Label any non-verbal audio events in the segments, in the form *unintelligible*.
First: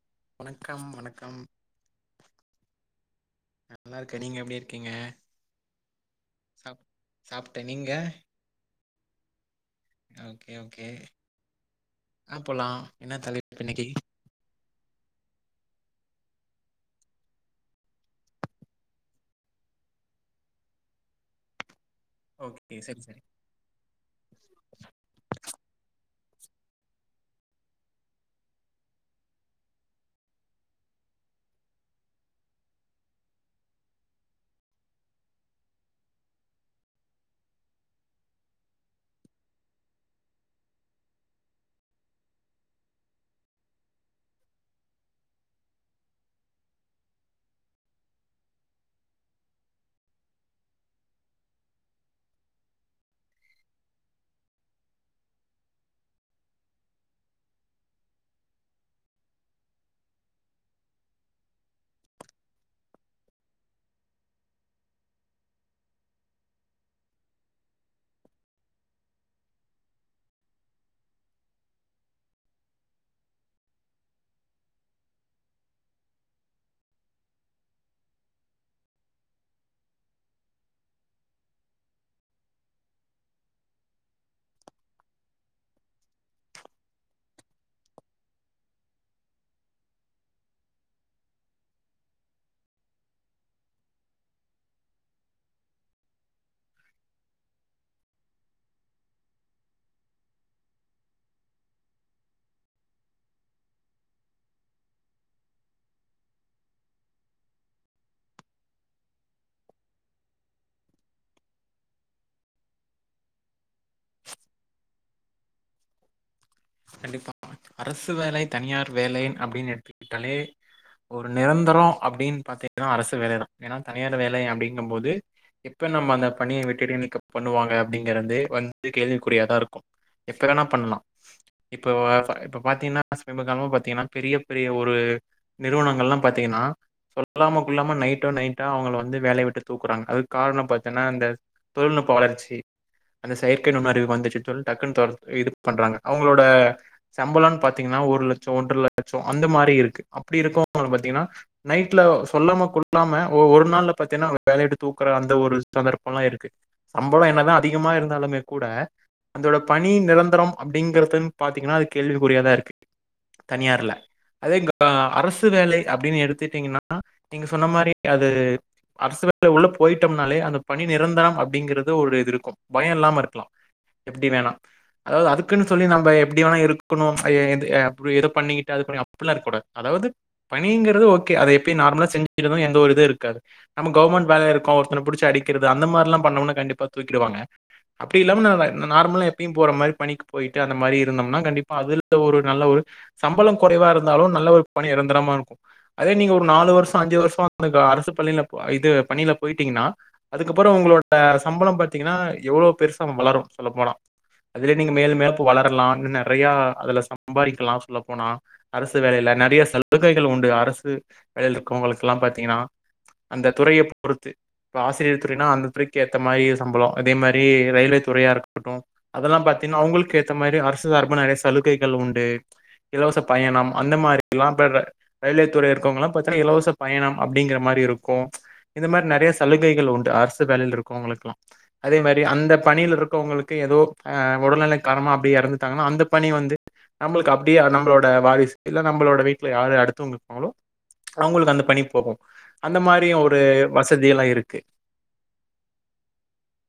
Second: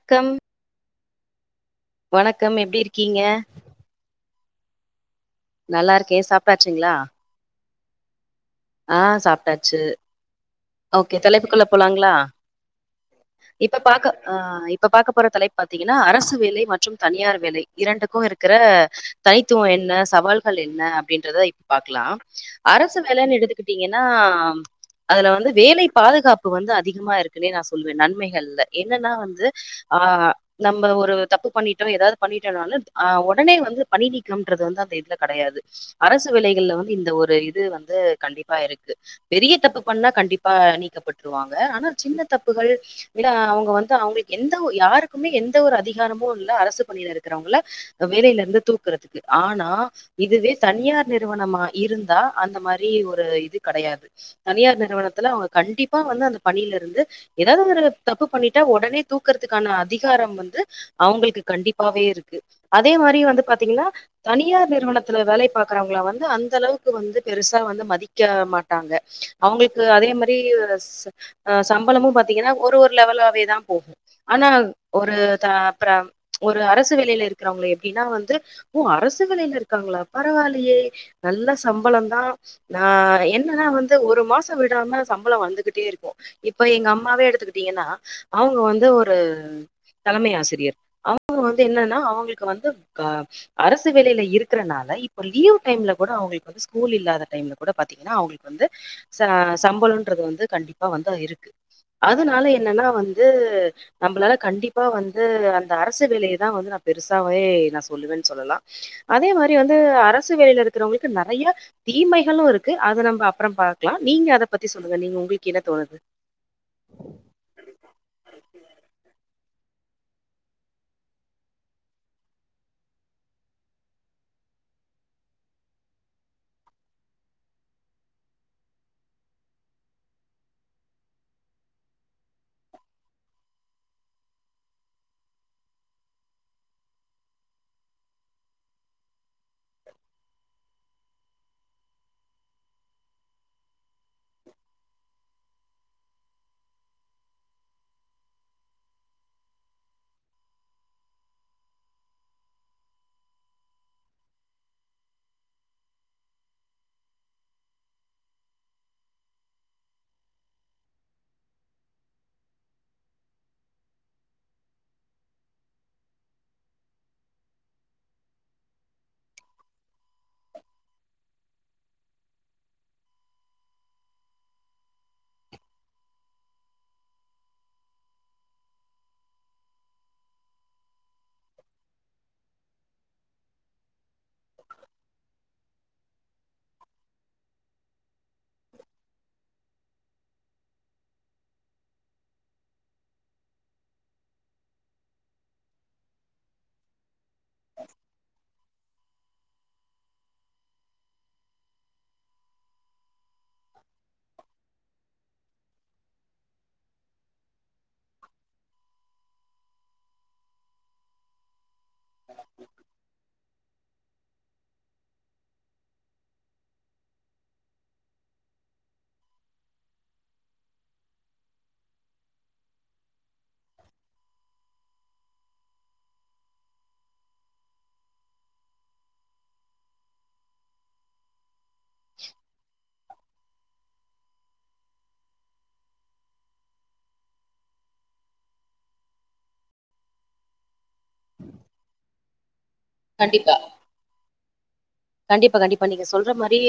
க்கம் வணக்கம் வணக் கம் வணக்கம் எப்படி இருக்கீங்க நல்லா இருக்கேன் நீங்க எப்படி இருக்கீங்க நல்லா இருக்கே சாப் சாப்பிட்டாச்சுங்ளா சாப்பிட்டேன் நீங்க ஆஹ் சாப்ட்டாச்சு ஓகே தலைப்புக்குள்ள போலாங்களா ஆ போலாம் என்ன தலைப்பு இப்ப இன்னைக்கு பாக்க ஆஹ் இப்ப பாக்க போய் தலைப்பு பாத்தீங்கன்னா அரசு வேலை மற்றும் தனியார் வேலை இரண்டுக்கு இருக்கிற தனித்துவோ என்ன சவால்கள் என்ன அப்படின்றத பாக்கலாம் ஓகே அரசு சரி சரி வேலன்னு எடுத்துக்கிட்டீங்கன்னா அதுல வந்து வேலை பாதுகாப்பு வந்து அதிகமா இருக்குன்னே நா சொ நன்மைகள் ல்ல என்னன்னா வந்து ஆஹ் நம்ம ஒரு தப்பு பண்ணிட்டோ ஏதாவது பண்ணிட்டோனாலு ஒடனே வந்து பணி நீக்கம்ன்றது வந்து அந்த இதுல கெடையாது அரசு வேலைகள்ல வந்து இந்த ஒரு இது வந்து கண்டிப்பா இருக்கு பெரிய தப்பு பண்ணா கண்டிப்பா நீக்கப்பட்ருவாங்க ஆனா சின்ன தப்பு கள் விழா அவுங்க வந்து அவுங்களுக்கு எந்த யாருக்குமே எந்த ஒரு அதிகாரமு இல்ல அரசு பணியில இருக்கிறவங்கள வேலையில இருந்து தூக்குறதுக்கு ஆனா இதுவே தனியார் நிறுவனமா இருந்தா அந்த மாரி ஒரு இது கெடையாது தனியார் நிறுவனத்துல அவுங்க கண்டிப்பா வந்து அந்த பணியில இருந்து ஏதாவது ஒரு தப்பு பண்ணிட்டா ஒடனே தூக்குறதுக்கான அதிகாரம் வந்து அவங்களுக்கு கண்டிப்பாவே இருக்கு அதே மாரி வந்து பாத்தீங்கன்னா தனியார் நிறுவனத்துல வேலை பாக்கறவங்கள வந்து அந்த அளவுக்கு வந்து பெருசா வந்து மதிக்க மாட்டாங்க அவங்களுக்கு அதே மாதிரி சம்பளமு பா த்திங்கனா ஒரு ஒரு லெவலாவேதா போகு ஆனா ஒரு அ த அப்ற ஒரு அரசு வேலையில இருக்கிறவங்கள எப்படின்னா வந்து ஓ அரசு வேலையில இருக்காங்களா பரவால்லயே நல்ல சம்பளந்தா ஹ என்னன்னா வந்து ஒரு மாச விடாம சம்பள வந்துகிட்டே இருக்கு இப்ப எங்க அம் மாவே எடுத்துக்கிட்டீங்கன்னா அவங்க வந்து ஒரு தலைமை ஆசிரியர் அவங்க வந்து என்னன்னா அவங்களுக்கு வந்து ஹ அரசு வேலையில இருக்கறனால இப்ப லீவ் டைம்ல கூட அவங்களுக்கு வந்து ஸ்கூல் இல்லாத டைம்ல கூட பாத்தீங்கன்னா அவங்களுக்கு வந்து ச சம்பளம்ன்றது வந்து கண்டிப்பா வந்து இருக்கு அதுனால என்னன்னா வந்து நம்மளால கண்டிப்பா வந்து அந்த அரசு வேலையதா வந்து நா பெருசாவே நா சொல்லுவன்னு சொல்லலா அதே மாரி வந்து அரசு வேலையில இருக்கிறவங்களுக்கு நெறயா தீமைகளு இருக்கு அத நம்ப அப்புறம் பாக்கலா நீங்க அத பத்தி சொல்லுங்க நீங்க உங்களுக்கு என்ன தோணுது கண்டிப்பா அரசு வேலை தனியார் வேலை அப்படின்னு எடுத்துக்கிட்டாலே ஒரு நிரந்தரம் அப்படின்னு பாத்தீங்கன்னா அரசு வேலைதா ஏன்னா தனியார் வேலை அப்படிங்கும் போது எப்ப நம்ம அந்த பணிய விட்டு இடை நீக்கம் பண்ணுவாங்க அப்படிங்கறது வந்து கேள்விக்குறியாதா இருக்கு எப்ப வேணா பண்லா இப்ப இப்ப பாத்தீங்கன்னா சமிப காலமா பாத்தீங்கன்னா பெரிய பெரிய ஒரு நிறுவனங்கள் எல்லா பாத்தீங்கன்னா சொல்லாம கொள்ளாம நைட்டோட நைட்டா அவங்கள வந்து வேலைய விட்டு தூக்கறாங்க அதுக்கு காரணம் பாத்தீனா அந்த தொழில்நுட்ப வளர்ச்சி அந்த செயற்கை நுண்ணறிவு வந்துச்சு சொல்லி டக்குன்னு தொர இது பண்றாங்க அவங்களோட சம்பளன்னு பாத்தீங்கன்னா ஒரு லட்ச ஒன்றரை லட்ச அந்த மாரி இருக்கு அப்படி இருக்கிறவங்க பாத்தீங்கன்னா நைட்ல சொல்லாம கொள்ளாம ஒரு நாள்ல பாத்தீன்னா வேலையுட்டு தூக்கற அந்த ஒரு சந்தர்ப்பல்லா இருக்கு சம்பள என்னதா அதிகமா இருந்தாலுமே கூட அதோட பணி நிரந்தரம் அப் அப்படிங்கிறதுன் பாத்தீங்கன்னா அது கேள்விக்குறியாதா இருக்கு தனியார்ல அதே அரசு வேலை அப்படின்னு எடுத்துட்டீங்கன்னா நீங்க சொன்ன மாரி அது அரசு வேலை உள்ள போயிட்டோம்னாலே அந்த பணி நிரந்தரம் அப்படிங்கறது ஒரு இது இருக்கு பய இல்லாம இருக்கலா எப்படி வேணா அதாவது அது க்குன்னு சொல்லி நம்ப எப்படி வேணா இருக்கணு ப்ச் எது எப்படி எத பண்ணிக்கிட்டு அது அப்படில்லா இருக் கூடாது அதாவது பணிங்கிறது ஓகே அத எப்பயு நார்மலா செஞ்சிர்றது எந்த ஒரு இது இருக்காது நம்ம கவர்மெண்ட் வேலையா இருக்கோ ஒருத்தனை புடுச்சு அடிக்கிறது அந்த மாதிரில்லாம் பண்ணோம்னா கண்டிப்பா தூக்கிடுவாங்க அப்படி இல்லாம நாம நார்மலா எப்பயும் போற மாரி பண்ணிக் போயிட்டு அந்த மாரி இருந்தம்னா கண்டிப்பா அதுல ஒரு நல்ல ஒரு சம்பள குறைவா இருந்தாலு நல்ல ஒரு பணி நிரந்தரமா இருக்கு அதே நீங்க ஒரு நாலு வருஷ அஞ்சு வருஷ ப்பா அரசு பள்ளியில இ து பணியில போயிட்டீங்கன்னா அதுக்கப்புற உங்களோட சம்பளம் பாத்தீங்கன்னா எவ்வளவு பெருசா வளரும் சொல்ல போனா அதுவே நீங்க மேலு மேலும்பு வளரலா நெறைய அதுல சம்பாதிக்கலா உள்ள போனா அரசு வேலேல்ல நெறைய சலுகைகள் உண்டு அரசு வேல அவங்களுக்கெல்லா பாத்தீங்ன்னா அந்த துறைய பொறுத்து ஆசிரியர் துறைனா அந்த துறைக்கு ஏத்த மாரி சம்பள அதே மாரி ரயில்வே துறையா இருக்கட்டு அதெல்லா பார்த்த தின்னா அவங்களுக்கு ஏத்த மாரி அரசு சார்பு நெறைய சலுகைகள் உண்டு இலவச பயணம் அந்த மாரி எல்லா இப்ப ரயில்வே துறை இருக்கவங்கெல்லா பாத்தீன்னா இலவச பயணம் அப்டிங்கிற மாரி இருக்கு இந்த மாரி நெறய சலுகைகள் உண்டு அரசு வேலயில இருக்குறவங்களுக்கெல்லா அதே மாரி அந்த பணியில் இருக் உங்களுக்கு ஏதோ ஆ உடல்நிலைக்காரமா அப்டியே இறந்துட்டாங்கன்னா அந்த பணி வந்து நம்மளுக்கு அப்டியே நம்மளோட வாரிசு இல்ல நம்ளோட வீட்ல யாரு அடுத்தவங்க இருப்பாங்களோ அவ்ங்களுக்கு அந்த பணி போகு அந்த மாரியு ஒரு கண்டிப்பா. வசதி எல்லா இருக் கே கண்டிப்பா கண்டிப்பா நீங்க சொல்ற மாரி்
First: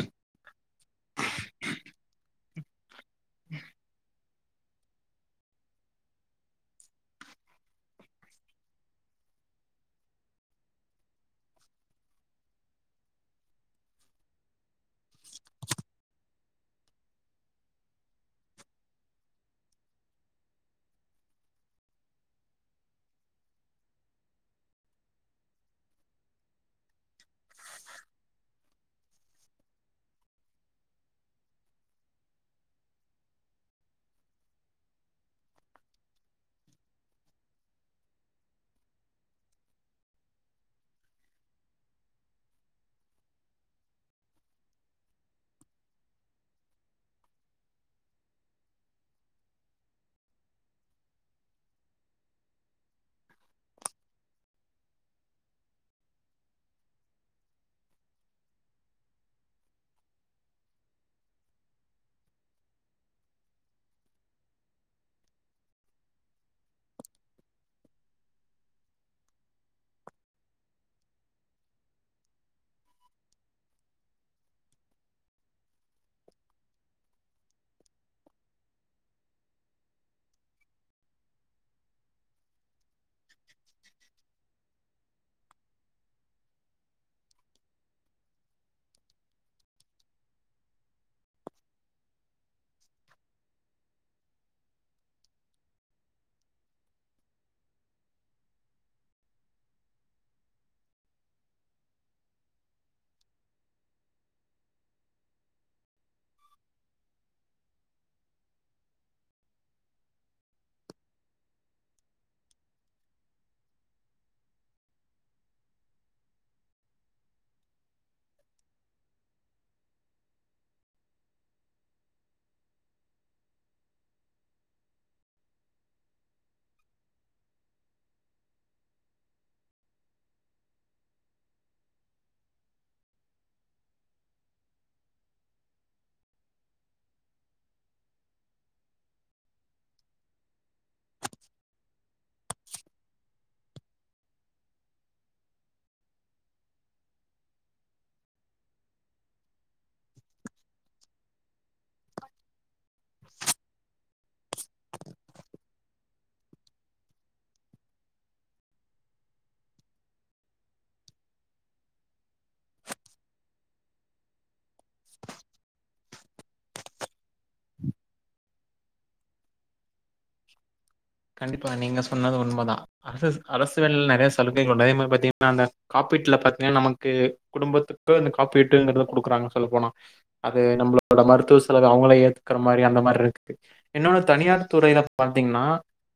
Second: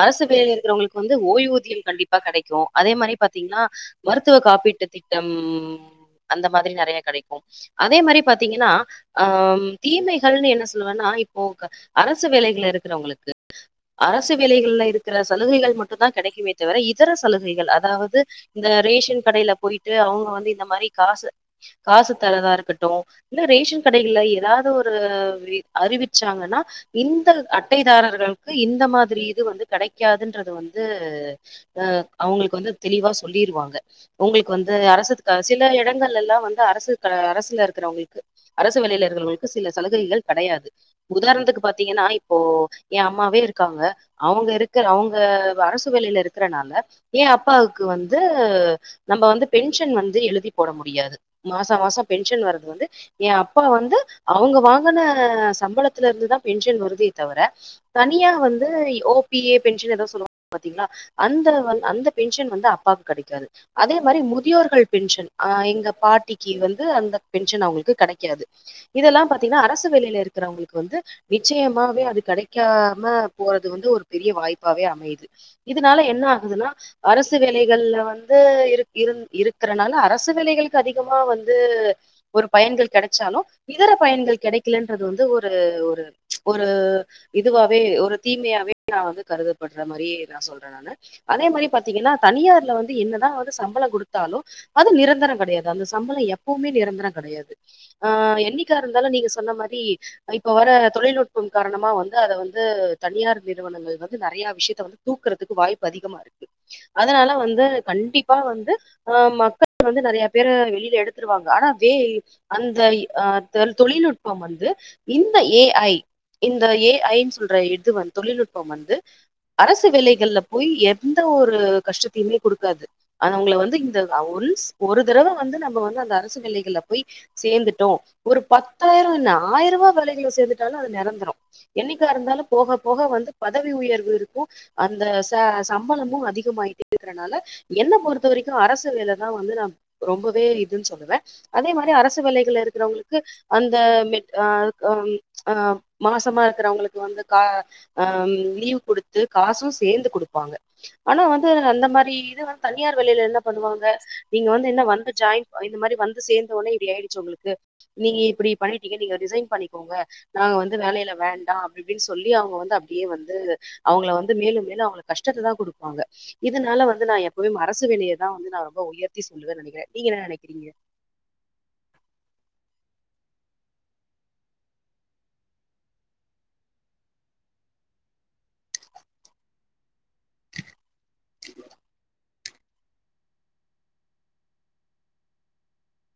அரசு வேல இருக்கிறவங்களுக் வந்து ஓய்வூதியம் கண்டிப்பா கெடைக்கு அதே மாரி பாத்திங்ன்னா மருத் மருத்துவ காப்பீட்டு திட்டம் ம் அந்த மாதிரி நெறைய கடைக்கு அதே மாரி பாத்திங்ன்னா ஆ ம் தீமைகள்னு என்ன சொல்லுவன்னா இப்போ அரசு அரசு வேலைகள்ல இருக்கிறவங்களுக்கு அரசு வேலைகள்ல இருக்கிற சலுகைகள் மட்டு தா கெடைக்குமே தவிர இதர சலுகைகள் அதாவது இந்த ரேஷன் கடையில போயிட்டு அவங்க வந்து இந்த மாரி காசு காசு தரதா இருக்கட்டு இல்ல ரேஷன் கடைகள்ல எதாவ்து ஒரு அறிவிச்சாங்கன்னா இந்த அட்டைதாரர்களுக்கு இந்த மாதிரி இது வந்து கெடைக்காதுன்றது வந்தூ ஆ அவ்ங்களுக்கு வந்து தெளிவா சொல்லிருவாங்க உங்களுக்கு வந்து அரசுக்கு சில இடங்கள் ல்லா வந்து அரசு அரசுல இருக்கிறவொங்களுக்கு அரசு வேலேல இருகர்களுக்கு சில சலுகைகள் கடையாது உதாரணத்துக்கு பாத் தீங்கன்னா இப்போ ஏ அம்மாவே இருக்காங்க அவங்க இருக்க அவங்க அரசு வேலைல இருக்கறனால ஏ அப்பாவுக்கு வந்து நம்ம வந்து பென்ஷன் வந்து எழுதி போட முடியாது மாசா மாசோ பென்ஷன் வர்றது வந்து ஏ அப்பா வந்து அவங்க வாங்கின சம்பளத்தல இருந்துதா பென்ஷன் வருதே தவிர தனியா வந்து ஓ பி ஏ பென்ஷன் ஏதோ சொல்லுவாங்க பாத்தீங்ள அந்த அந்த பென்ஷன் வந்து அப்பாவுக்கு கெடைக்காது அதே மாரி முதியோர்கள் பென்ஷன் ஆ எங்க பாட்டிக்கு வந்து அந்த பென்ஷன் அவ்ங்களுக்கு கெடைக்காது இதெல்லாம் பாத்தீங்கன்னா அரசு வேலையில இருக்கிறவங்களுக்கு வந்து நிச்சயமாவே அது கெடைக்காம போறது வந்து ஒரு பெரிய வாய்ப்பாவே அமையுது இதனால என்ன ஆகுதுன்னா அரசு வேலைகள்ல வந்து இரு இரு இருக்கறனால அரசு வேலைகளுக்கு அதிகமா வந்து ஒரு பயன்கள் கெடச்சாலும் இதர பயன்கள் கெடைக்கலன்றது வந்து ஒரு ஒரு ஒரு இதுவாவே ஒரு தீமையாவே நா வந்து கருதப்பட்ற மாரி நா சொல்றே நானு அதே மாரி பாத்தீங்கன்னா தனியார்ல வந்து என்னதா வந்து சம்பளோ கொடுத்தாலு அது நிரந்தரோ கெடையாது அந்த சம்பளோ எப்பவுமே நிரந்தர கிடையாது ஆ எண்ணிக்காருந்தாலு நீங்க சொன்ன மாரி இப்ப வர தொழில்நுட்பம் காரணமா வந்து அத வந்து தனியார் நிறுவனங்கள் வந்து நெறைய விஷ்யத்த வந்து தூக்குறதுக்கு வாய்ப்பு அதிகமா இருக்கு அதனால வந்து கண்டிப்பா வந்து ஆ மக்கள் வந்து நெறைய பேர வெளில எடுத்துருவாங்க ஆனா ஜே யி அந்த தொழில்நுட்பம் வந்து இந்த ஏ ஐ இந்த ஏ ஐ னு சொல்ற இது வந்து தொழில்நுட்பம் வந்து அரசு வேலைகள்ல போய் எந்த ஒரு கஷ்டத்தயுமே குடுக்காது அது அவங்கள வந்து இந்த ஒன்ஸ் ஒரு தடவ வந்து நம்ம வந்து அந்த அரசு வேலைகள்ல போய் சேர்ந்துட்டோ ஒரு பத்தாயிர என்ன ஆயிரம் ரூவா வேலைகள்ல சேர்ந்து நாலு அது நெரந்தரோ என்னக்கா இருந்தாலு போக போக வந்து பதவி உயர்வு இருக்கு அந்த சே சம்பளமு அதிகமாய்ட்டு இருக்கிறனால என்ன பொறுத்த வரைக்கு அரசு வேலதா வந்து நான் ரொம்பவே இதுன் சொல்லுவே அதே மாரி அரசு வேலைகள் இருக்கிறவங்களுக்கு அந்த மெட் ஆ ம் ஆ மாசமா இருக்கறவங்களுக்கு வந்து கா ஆ லீவ் கொடுத்து காசு சேந்து கொடுப்பாங்க ஆனா வந்து அந்த மாரி இது வந்து தனியார் வேளையில என்ன பண்ணுவாங்க நீங்க வந்து என்ன வந்து ஜாயின் இந்த மாரி வந்து சேர்ந்தோடனே இப்டி ஆயிடுச்சு உங்களுக்கு நீங்க இப்படி பண்ணிட்டீங்க நீங்க ரிசைன் பண்ணிக்கோங்க நாங்க வந்து வேலையில வேண்டா அப்டியிப்டின்னு சொல்லி அவ்ங்க வந்து அப்டியே வந்து அவ்ங்கள வந்து மேலு மேலு அவ்ங்கள கஷ்டத்த தான் கொடுப்பாங்க இதனால வந்து நான் எப்வுமே அரசு வேலையைதான் வந்து நா ரொம்ப உயர்த்தி சொல்லுவே நெனைக்கிறே நீங்க என்ன நெனைக்கிறீங்க கண்டிப்பா நீங்க சொன்னது உண்மைதா அரஸ் அரசு வேலைல நெறைய சலுகைகள் உண்டு அதே மாரி பாத்தீங்கன்னா அந்த காப்பீட்டுல பாத்தீங்கன்னா நமக்கு குடும்பத்துக்கு அந்த காப்பீட்டுங்கறத குடுக்குறாங்க சொல்லப் போனா அது நம்மளோட மருத்துவ செலவ அவங்களே ஏத் இருக்கிற மாரி அந்த மாரி இருக்கு இன்னொன்னு தனியார் துறையில பாத்தீங்கன்னா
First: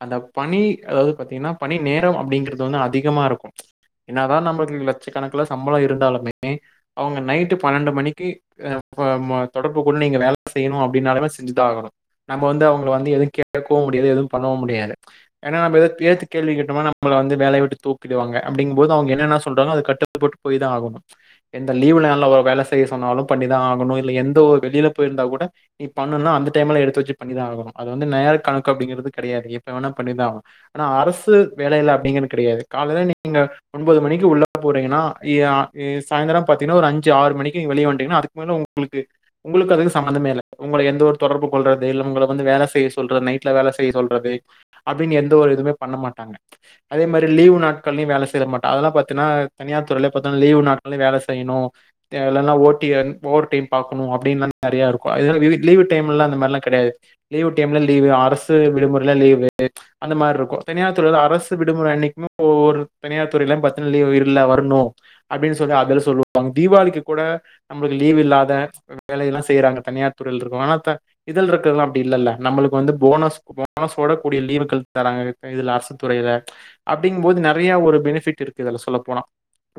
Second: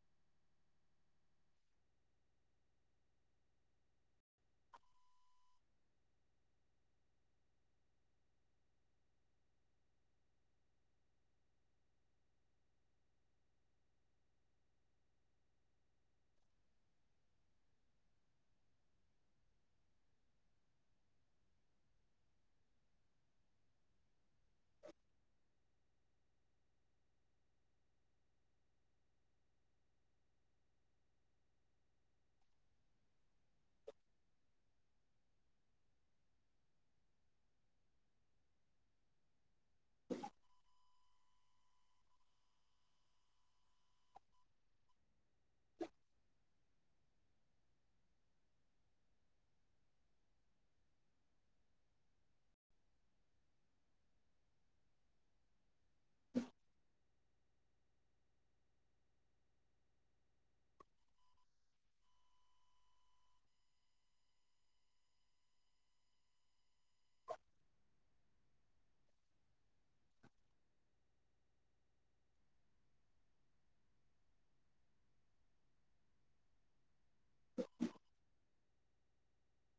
அந்த பணி அதாவது பாத்தீங்கன்னா பணி நேரம் அப்டிங்கறது வந்து அதிகமா இருக்கும் என்னாதான் நம்ளுக்கு லட்சக்கணக்கல சம்பள இருந்தாலுமே அவங்க நைட்டு பன்னெண்டு மணிக்கு ஆ மு தொடர்புக்குண்டு நீங்க வேல செய்யணு அப்டின்னாலுமே செஞ்சுதான் ஆகணு நம்ம வந்து அவங்கள வந்து எதுவு கேட்க்கவு முடியாது எதுவு பண்ணவு முடியாது ஏன்னா எதித்து கேள்வி கேட்டோம்னா நம்ல வந்து வேலய விட்டு தூக்கிடுவாங்க அப்டிங்கும்போது அவங்க என்னென்னா சொல்றாங்லோ அதுக் கட்டுப்பட்டு போய் தா ஆகனு எந்த லீவ் நாள்ல வேல செய்ய சொன்னாலு பண்ணிதா ஆகனு இதுல எந்த ஒரு வெளில போய் இருந்தா கூட நீ பண்ணுனா அந்த டைம்ல எடுத்து வெச்சு பண்ணிதா ஆகனு அது வந்து நேர கணக்கு அப்டிங்கிறது கெடயாது எப்ப வேனா பண்ணிதா ஆகனு ஆனா அரசு வேலையில அப்டிங்குறது கெடயாது காலையில நீங்க ஒன்பது மணிக்கு உள்ள போறீங்கன்னா ஏ ஆ ஏ சாயந்தர பாத்தீங்கன்னா ஒரு அஞ்சு ஆறு மணிக்கு வெளிய வண்டீங்கன்னா அதுக்கு மேல உங்களுக்கு உங்களுக்கு அதுக்கு சம்மந்தமே இல்ல உங்களை எந்த ஒரு தொடர்பு கொல்றது இல்ல உங்கள வந்து வேல செய்ய சொல்றது நைட்ல வேலை செய் செய்ய சொல்றது அப்டினு எந்த ஒரு இதுமே பண்ணமாட்டாங்க அதே மாரி லீவு நாட்கள்ளேயு வேல செய்ரமாட்டா அதல்லா பாத்தெனா தனியார் துறைல இப்பந்தா லீவு நாட்கள்ளேயு வேல செய்னு ஏ இல்லனா ஓ டி ஓவர் டைம் பாக்கனு அப்டிலா நெறய இருக்கு இது இது லீவு டைம்ல அந்த மார்ல கெடயாது லீவு டைம்ல லீவு ஆரெஸ் தத்து விடுமுறைல லீவு அந்த மாரி ருக்கு தனியார் துறைல அரசு விடுமுறை அன்க்குமே ஒவ்வொரு தனியார் துறைல பத்து லீவு இல்ல வரணு அப்டின்னு சொல்லி அத சொல்லுவாங்க தீபாவளிக்கு கூட நம்லுக்கு லீவ் இல்லாத வேலயெல்லா செய்யறாங்க தனியார் துறையில் இருக்கு ஆனா த்த இதல் இருக்கலாம் அப்டி இல்லல்ல நம்மளுக்கு வந்து போனஸ் போனஸ் கூட கூடிய லீவுகள் தராங்க இதில் அர்சு துறையில அப்டிங்கும் போது நெறையா ஒரு பெனிஃபிட் இருக்கு இதில சொல்லப்போனா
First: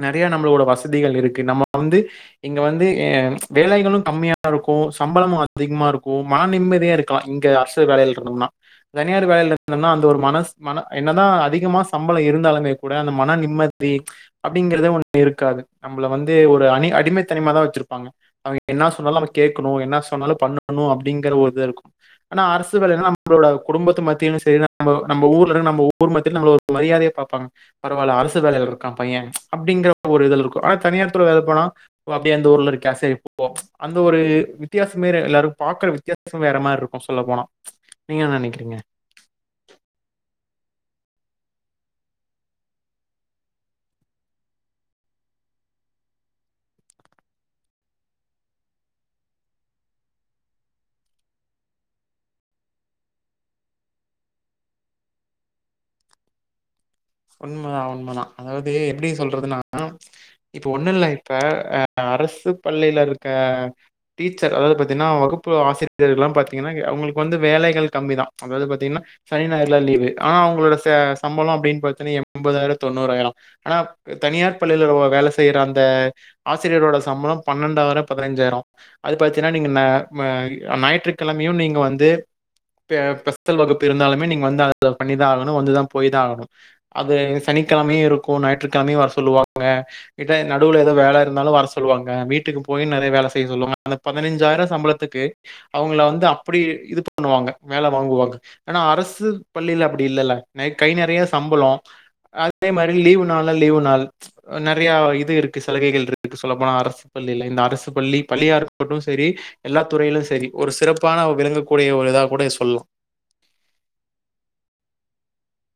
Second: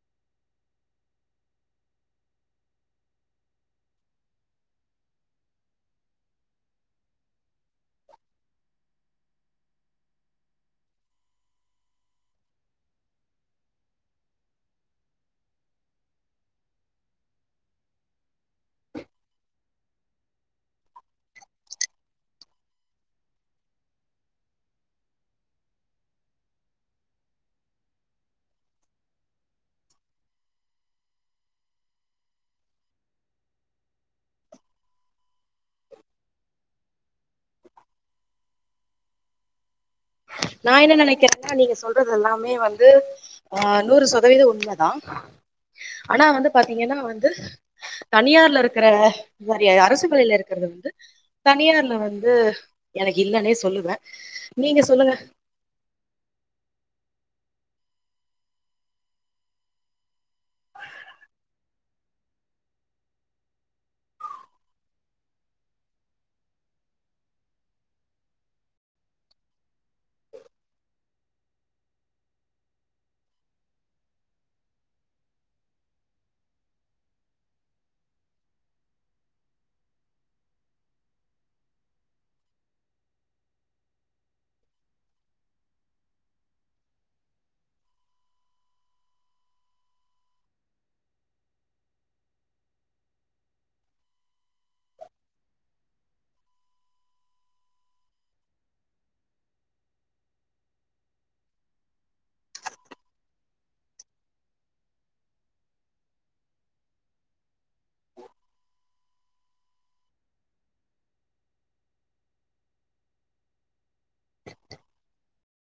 நெறையா நம்மளோட வசதிகள் இருக்கு நம்ம வந்து இங்க வந்து ஏ வேலைகளும் கம்மியாத இருக்கூ சம்பளமு அதிகமாக இருக்கு மன நிம்மதியா இருக்கலா இங்கே அர்சு வேலயில இருந்தோம்னா தனியார் வேலயில இருந்தோனா அந்த ஒரு மனஸ் மன என்னதா அதிகமா சம்பளோ இருந்தாலுமே கூட அந்த மன நிம்மதி அப்டிங்கறத ஒண்ணு இருக்காது நம்மள வந்து ஒரு அனி அடிமை தனிம தா வச்சிருப்பாங்க அவங்க என்னா சொன்னாலு நம்ம கேட்கணு என்ன சொன்னாலு பண்ணணு அப்டிங்கற ஒரு ருக்கு ஆனா அரசு வேல நம்ளோட குடும்பத்த மத்தியிலு செரி நம்மோ நம்ம ஊர்ல ஒரு நம்ம ஊர் மத்தியிலு நம்மள ஒரு மரியாதயா பாப்பாங்க பரவால அரசு வேலைல இருக்கா பைய அப்டிங்கற ஒரு இதுல இருக்கு ஆனா தனியார் துறைல வேல போனா அப்டியே எந்த ஊர்ல இருக்கே செரி போவோ அந்த ஒரு வித்தியாசமே வேற எல்லாரு பாக்கர வித்தியாசம் வேற மாரி இருக்கு சொல்ல போனா நீங்க என்ன நெனக்கிறீங்க நா என்ன நெனக்கிறன்னா நீங்க சொல்றது எல்லாமே வந்து ஹ நூறு சதவீதம் உண்மதா ஆனா வந்து பாத்தீங்கன்னா வந்து தனியார்ல இருக்கிற *unintelligible* அரசு வேலயில இருக்கிறது வந்து தனியார்ல வந்து எனக்கு இல்லன்னே சொல்லுவ நீங்க சொல்லுங்க உண்மதான் உண்மதான் அதாவது எப்படி சொல்றதுன்னா இப்போ ஒன்னும் இல்ல இப்போ அரசு பள்ளியில இருக்க டீச்சர் அதாவது பார்த்தீங்கன்னா வகுப்பு ஆசிரியர்கள்லாம் பார்த்தீங்கன்னா அவங்களுக்கு வந்து வேலைகள் கம்மி தான் அதாவது பார்த்தீங்கன்னா சனி நாயர்ல லீவு ஆனா அவங்களோட ச சம்பளம் அப்படின்னு பாத் எண்பதாயிரம் தொண்ணூறாயிரம் ஆனா தனியார் பள்ளியில வேல செய்யற அந்த ஆசிரியரோட சம்பளம் பன்னெண்டாயிரம் பதினைஞ்சாயிரம் அது பாத்தீன்னா நீங்க் ஞாயிற்றுக்கிழமையும் நீங்க வந்து பெஸ்தல் வகுப்பு இருந்தாலுமே நீங்க வந்து அது பண்ணிதான் ஆகணும் வந்துதான் போய்தான் ஆகணும் அது சனிக்கிழமையும் இருக்கும் ஞாயிற்றுக்கிழமையும் வர சொல்லுவாங்க கிட்ட நடுவுல ஏதோ வேல இருந்தாலும் வர சொல்லுவாங்க வீட்டுக்கு போய் நெறைய வேல செய்ய சொல்லுவாங்க அந்த பதினைஞ்சாயிரம் சம்பளத்துக்கு அவங்கள வந்து அப்படி இது பண்ணுவாங்க வேல வாங்குவாங்க ஆனா அரசு பள்ளியில அப்படி இல்லைல்ல ந கை நெறைய சம்பளம் அதே மாதிரி லீவு நாள்லாம் லீவு நாள் நெறைய இது இருக்கு சலுகைகள் இருக்கு சொல்ல போனா அரசு பள்ளில இந்த அரசு பள்ளி பள்ளியாறு மட்டும் சரி எல்லா துறையிலும் சரி ஒரு சிறப்பான விலங்கக்கூடிய ஒரு இதா கூட சொல்லாம்